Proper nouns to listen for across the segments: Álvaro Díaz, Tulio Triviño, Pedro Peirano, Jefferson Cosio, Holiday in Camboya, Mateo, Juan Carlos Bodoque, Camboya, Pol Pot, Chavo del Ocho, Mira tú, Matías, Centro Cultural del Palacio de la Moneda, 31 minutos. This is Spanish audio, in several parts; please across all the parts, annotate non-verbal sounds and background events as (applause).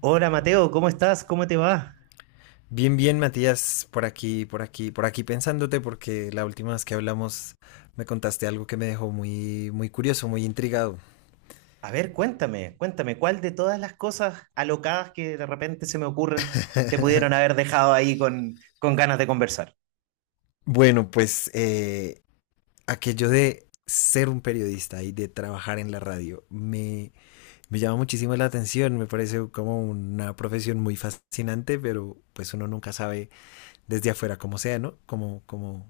Hola Mateo, ¿cómo estás? ¿Cómo te va? Bien, bien, Matías, por aquí, por aquí, por aquí pensándote, porque la última vez que hablamos me contaste algo que me dejó muy, muy curioso, muy intrigado. A ver, cuéntame, cuéntame, ¿cuál de todas las cosas alocadas que de repente se me ocurren te pudieron haber dejado ahí con, ganas de conversar? Bueno, pues aquello de ser un periodista y de trabajar en la radio me llama muchísimo la atención, me parece como una profesión muy fascinante, pero pues uno nunca sabe desde afuera cómo sea, ¿no? Como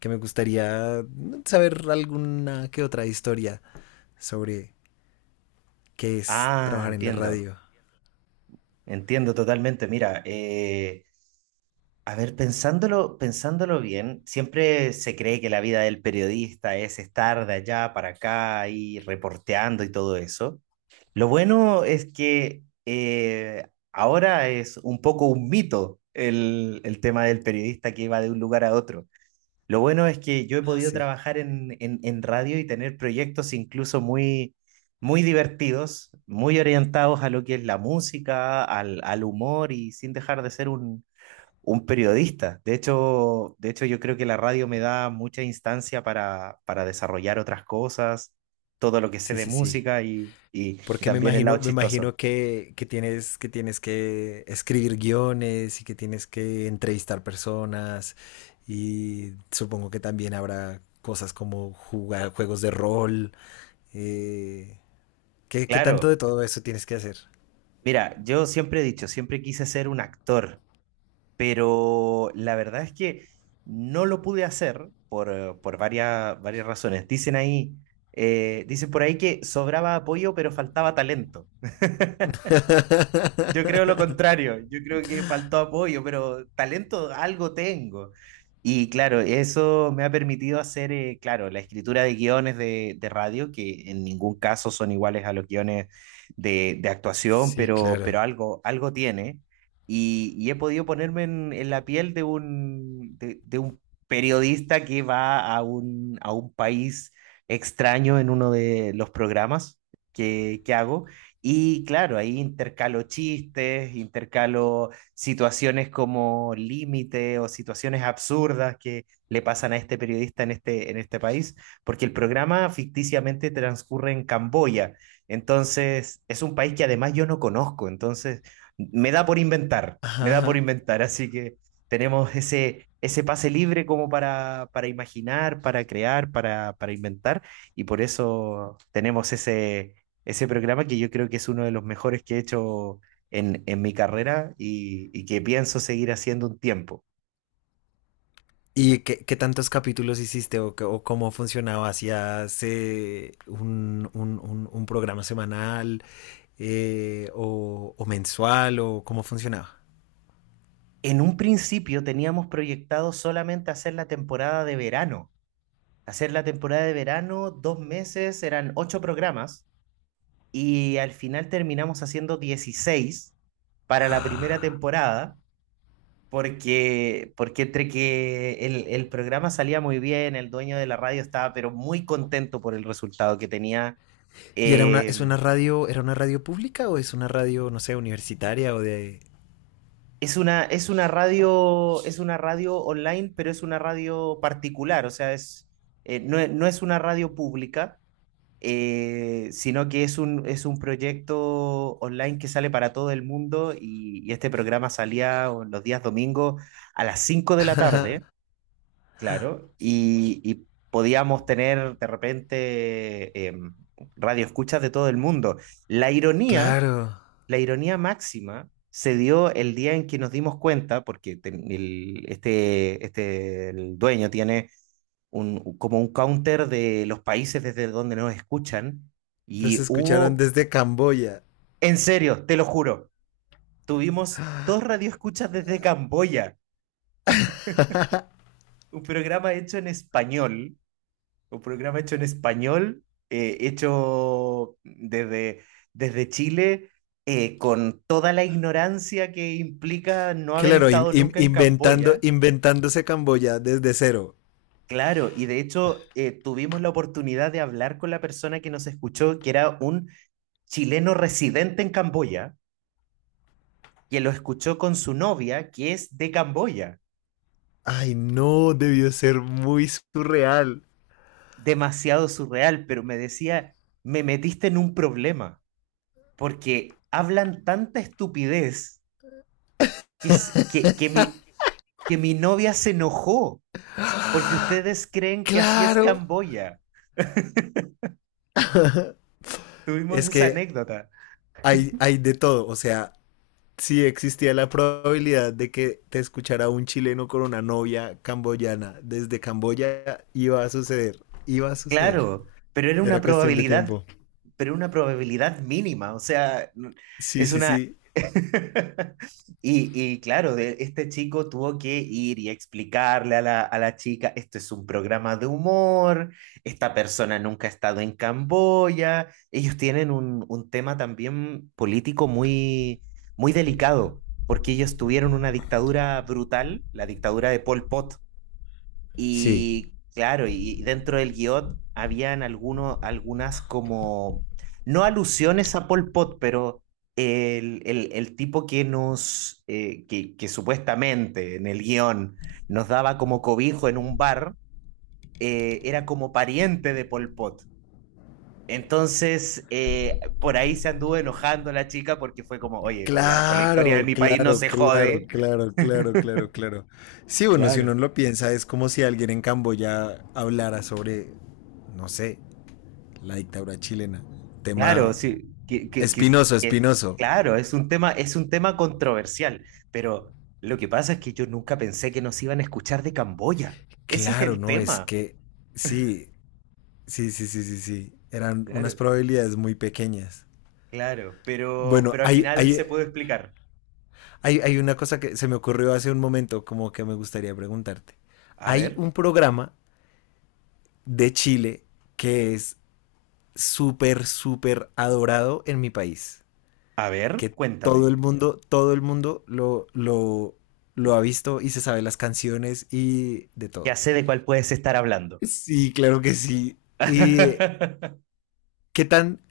que me gustaría saber alguna que otra historia sobre qué es Ah, trabajar en la entiendo, radio. entiendo totalmente. Mira, a ver, pensándolo, pensándolo bien, siempre se cree que la vida del periodista es estar de allá para acá y reporteando y todo eso. Lo bueno es que ahora es un poco un mito el tema del periodista que va de un lugar a otro. Lo bueno es que yo he Ah, podido sí, trabajar en radio y tener proyectos incluso muy, muy divertidos, muy orientados a lo que es la música, al humor y sin dejar de ser un periodista. De hecho, yo creo que la radio me da mucha instancia para desarrollar otras cosas, todo lo que sé sí, de sí, sí. música y Porque también el lado me chistoso. imagino que tienes, que tienes que escribir guiones y que tienes que entrevistar personas y supongo que también habrá cosas como jugar juegos de rol. eh, qué tanto de Claro, todo eso tienes que hacer? mira, yo siempre he dicho, siempre quise ser un actor, pero la verdad es que no lo pude hacer por varias, varias razones. Dicen ahí, dicen por ahí que sobraba apoyo, pero faltaba talento. Yo creo lo (laughs) contrario, yo creo que faltó apoyo, pero talento algo tengo. Y claro, eso me ha permitido hacer, claro, la escritura de guiones de radio, que en ningún caso son iguales a los guiones de actuación, Sí, pero, claro. pero algo, algo tiene. Y he podido ponerme en la piel de un periodista que va a un país extraño en uno de los programas que hago y claro, ahí intercalo chistes, intercalo situaciones como límite o situaciones absurdas que le pasan a este periodista en este país, porque el programa ficticiamente transcurre en Camboya. Entonces, es un país que además yo no conozco, entonces me da por inventar, me da por Ajá. inventar, así que tenemos ese pase libre como para imaginar, para crear, para inventar, y por eso tenemos ese programa que yo creo que es uno de los mejores que he hecho en mi carrera y que pienso seguir haciendo un tiempo. ¿Y qué tantos capítulos hiciste qué- o cómo funcionaba? ¿Hacías un programa semanal, o mensual, o cómo funcionaba? En un principio teníamos proyectado solamente hacer la temporada de verano. Hacer la temporada de verano, 2 meses, eran ocho programas y al final terminamos haciendo 16 para la primera Ah. temporada porque entre que el programa salía muy bien, el dueño de la radio estaba pero muy contento por el resultado que tenía, ¿Y era una, eh, es una radio, era una radio pública o es una radio, no sé, universitaria o de... es una radio online, pero es una radio particular, o sea, no, no es una radio pública, sino que es un proyecto online que sale para todo el mundo y este programa salía los días domingos a las 5 de la tarde, claro, y podíamos tener de repente radioescuchas de todo el mundo. La ironía Claro, máxima se dio el día en que nos dimos cuenta, porque el dueño tiene como un counter de los países desde donde nos escuchan, los y escucharon hubo, desde Camboya. en serio, te lo juro, tuvimos dos radioescuchas desde Camboya, un programa hecho en español Un programa hecho en español, hecho desde Chile, con toda la ignorancia que implica no haber Claro, estado nunca en inventando, Camboya. inventándose Camboya desde cero. Claro, y de hecho tuvimos la oportunidad de hablar con la persona que nos escuchó, que era un chileno residente en Camboya, que lo escuchó con su novia, que es de Camboya. Ay, no, debió ser muy surreal. Demasiado surreal, pero me decía, me metiste en un problema, porque hablan tanta estupidez que mi novia se enojó porque ustedes creen que así es Claro, Camboya. Tuvimos es esa que anécdota. hay de todo, o sea, si existía la probabilidad de que te escuchara un chileno con una novia camboyana desde Camboya, iba a suceder, iba a suceder. Claro, pero era una Era cuestión de probabilidad, tiempo. pero una probabilidad mínima. O sea, Sí, es sí, una sí. (laughs) Y claro, de, este chico tuvo que ir y explicarle a la chica, esto es un programa de humor, esta persona nunca ha estado en Camboya, ellos tienen un tema también político muy, muy delicado, porque ellos tuvieron una dictadura brutal, la dictadura de Pol Pot, Sí. y claro, y dentro del guión habían algunos, algunas como, no alusiones a Pol Pot, pero el tipo que supuestamente en el guión nos daba como cobijo en un bar, era como pariente de Pol Pot. Entonces, por ahí se anduvo enojando la chica porque fue como, oye, con la historia de Claro, mi país no claro, se claro, jode. claro, claro, claro, claro. Sí, bueno, si uno lo piensa, es como si alguien en Camboya hablara sobre, no sé, la dictadura chilena. Claro, Tema sí, espinoso, espinoso. claro, es un tema controversial, pero lo que pasa es que yo nunca pensé que nos iban a escuchar de Camboya. (laughs) Ese es Claro, el no, es tema. que sí, sí, sí, sí, sí, sí. Eran unas Claro. probabilidades muy pequeñas. Claro, pero, Bueno, pero al final se puede explicar. Hay una cosa que se me ocurrió hace un momento, como que me gustaría preguntarte. A Hay ver, un programa de Chile que es súper, súper adorado en mi país. a ver, Que cuéntame. Todo el mundo lo ha visto y se sabe las canciones y de todo. Ya sé de cuál puedes estar hablando. Sí, claro que sí. ¿Y (laughs) qué tan...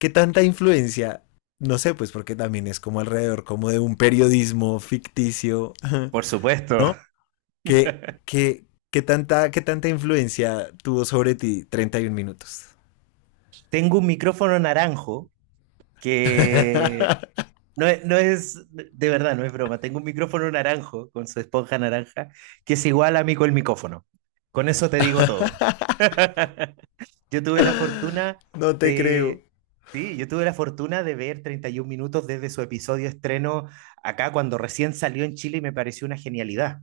¿Qué tanta influencia? No sé, pues porque también es como alrededor, como de un periodismo ficticio, Por (laughs) supuesto. ¿no? ¿Qué, qué, qué tanta influencia tuvo sobre ti 31 minutos? Tengo un micrófono naranjo que (laughs) No es, no es, de verdad, no es broma. Tengo un micrófono naranjo con su esponja naranja que es igual a mí con el micrófono. Con eso te digo todo. (laughs) Yo tuve la fortuna No te creo. de... Sí, yo tuve la fortuna de ver 31 minutos desde su episodio estreno acá cuando recién salió en Chile y me pareció una genialidad.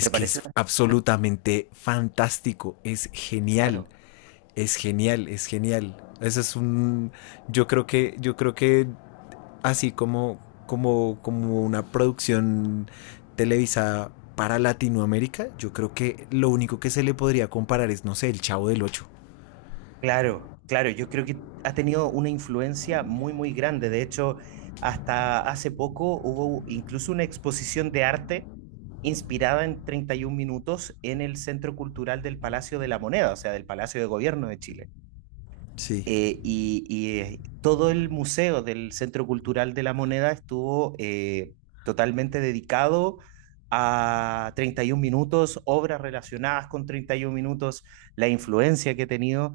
Me que pareció es una... absolutamente fantástico, es genial, Claro. es genial, es genial. Eso es un... yo creo que así como una producción televisada para Latinoamérica, yo creo que lo único que se le podría comparar es, no sé, el Chavo del Ocho. Claro, claro, yo creo que ha tenido una influencia muy, muy grande. De hecho, hasta hace poco hubo incluso una exposición de arte inspirada en 31 minutos en el Centro Cultural del Palacio de la Moneda, o sea, del Palacio de Gobierno de Chile Sí. Y, todo el museo del Centro Cultural de la Moneda estuvo totalmente dedicado a 31 minutos, obras relacionadas con 31 minutos, la influencia que ha tenido.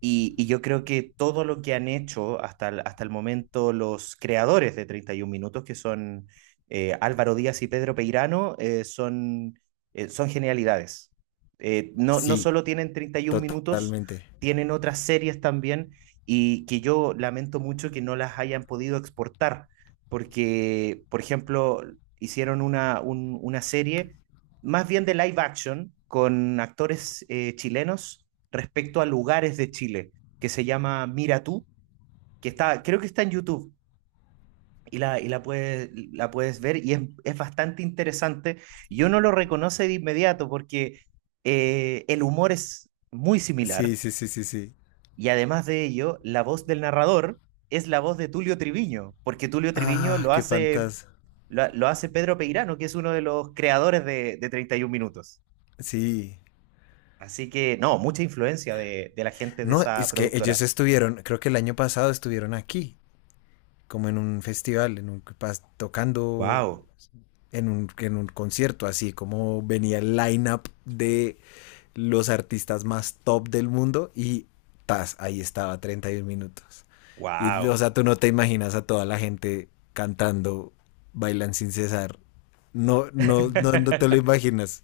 Y yo creo que todo lo que han hecho hasta el momento los creadores de 31 minutos, que son Álvaro Díaz y Pedro Peirano, son genialidades. No, no Sí, solo tienen 31 minutos, totalmente. tienen otras series también y que yo lamento mucho que no las hayan podido exportar, porque, por ejemplo, hicieron una serie más bien de live action con actores chilenos respecto a lugares de Chile, que se llama Mira tú, que está, creo que está en YouTube. La puedes ver y es bastante interesante. Yo no lo reconoce de inmediato porque el humor es muy similar, Sí, sí, sí, sí, sí. y además de ello, la voz del narrador es la voz de Tulio Triviño, porque Tulio Triviño Ah, lo qué hace, fantasma. lo hace Pedro Peirano, que es uno de los creadores de 31 Minutos. Sí. Así que, no, mucha influencia de la gente de No, esa es que ellos productora. estuvieron, creo que el año pasado estuvieron aquí, como en un festival, en un pas tocando ¡Wow! En un concierto, así como venía el line-up de los artistas más top del mundo y tas, ahí estaba 31 minutos. Y o ¡Wow! sea, tú no te imaginas a toda la gente cantando, bailan sin cesar. No, no, no, no te lo (laughs) imaginas.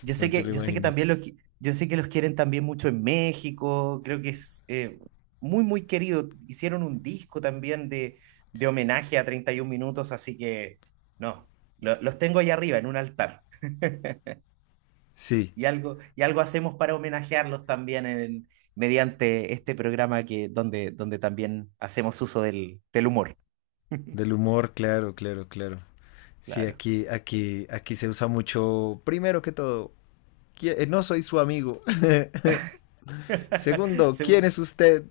Yo sé No te que, lo yo sé que también imaginas. los, qui- yo sé que los quieren también mucho en México, creo que es muy, muy querido. Hicieron un disco también de homenaje a 31 minutos, así que no, los tengo ahí arriba en un altar. Sí, Y algo hacemos para homenajearlos también mediante este programa que, donde también hacemos uso del humor. (laughs) del humor, claro, claro, claro. Sí, Claro. aquí, aquí, aquí se usa mucho, primero que todo, ¿quién-? No soy su amigo. (laughs) (laughs) Segundo, ¿quién Según es usted?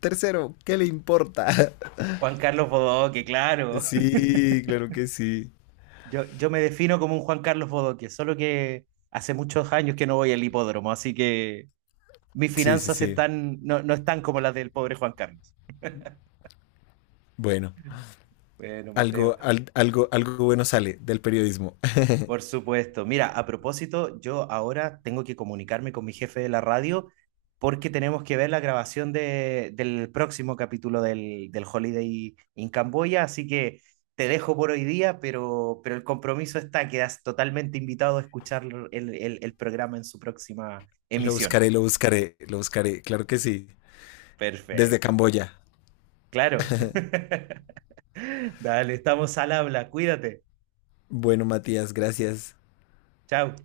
Tercero, ¿qué le importa? (laughs) Juan Carlos Bodoque, claro. Sí, claro que sí. Yo me defino como un Juan Carlos Bodoque, solo que hace muchos años que no voy al hipódromo, así que mis Sí, sí, finanzas sí. están, no, no están como las del pobre Juan Carlos. Bueno, Bueno, Mateo, algo bueno sale del periodismo. (laughs) por supuesto. Mira, a propósito, yo ahora tengo que comunicarme con mi jefe de la radio porque tenemos que ver la grabación del próximo capítulo del Holiday in Camboya, así que te dejo por hoy día, pero el compromiso está, quedas totalmente invitado a escuchar el programa en su próxima Lo emisión. buscaré, lo buscaré, lo buscaré, claro que sí. Desde Perfecto. Camboya. Claro. (laughs) Dale, estamos al habla. Cuídate. Bueno, Matías, gracias. Chao.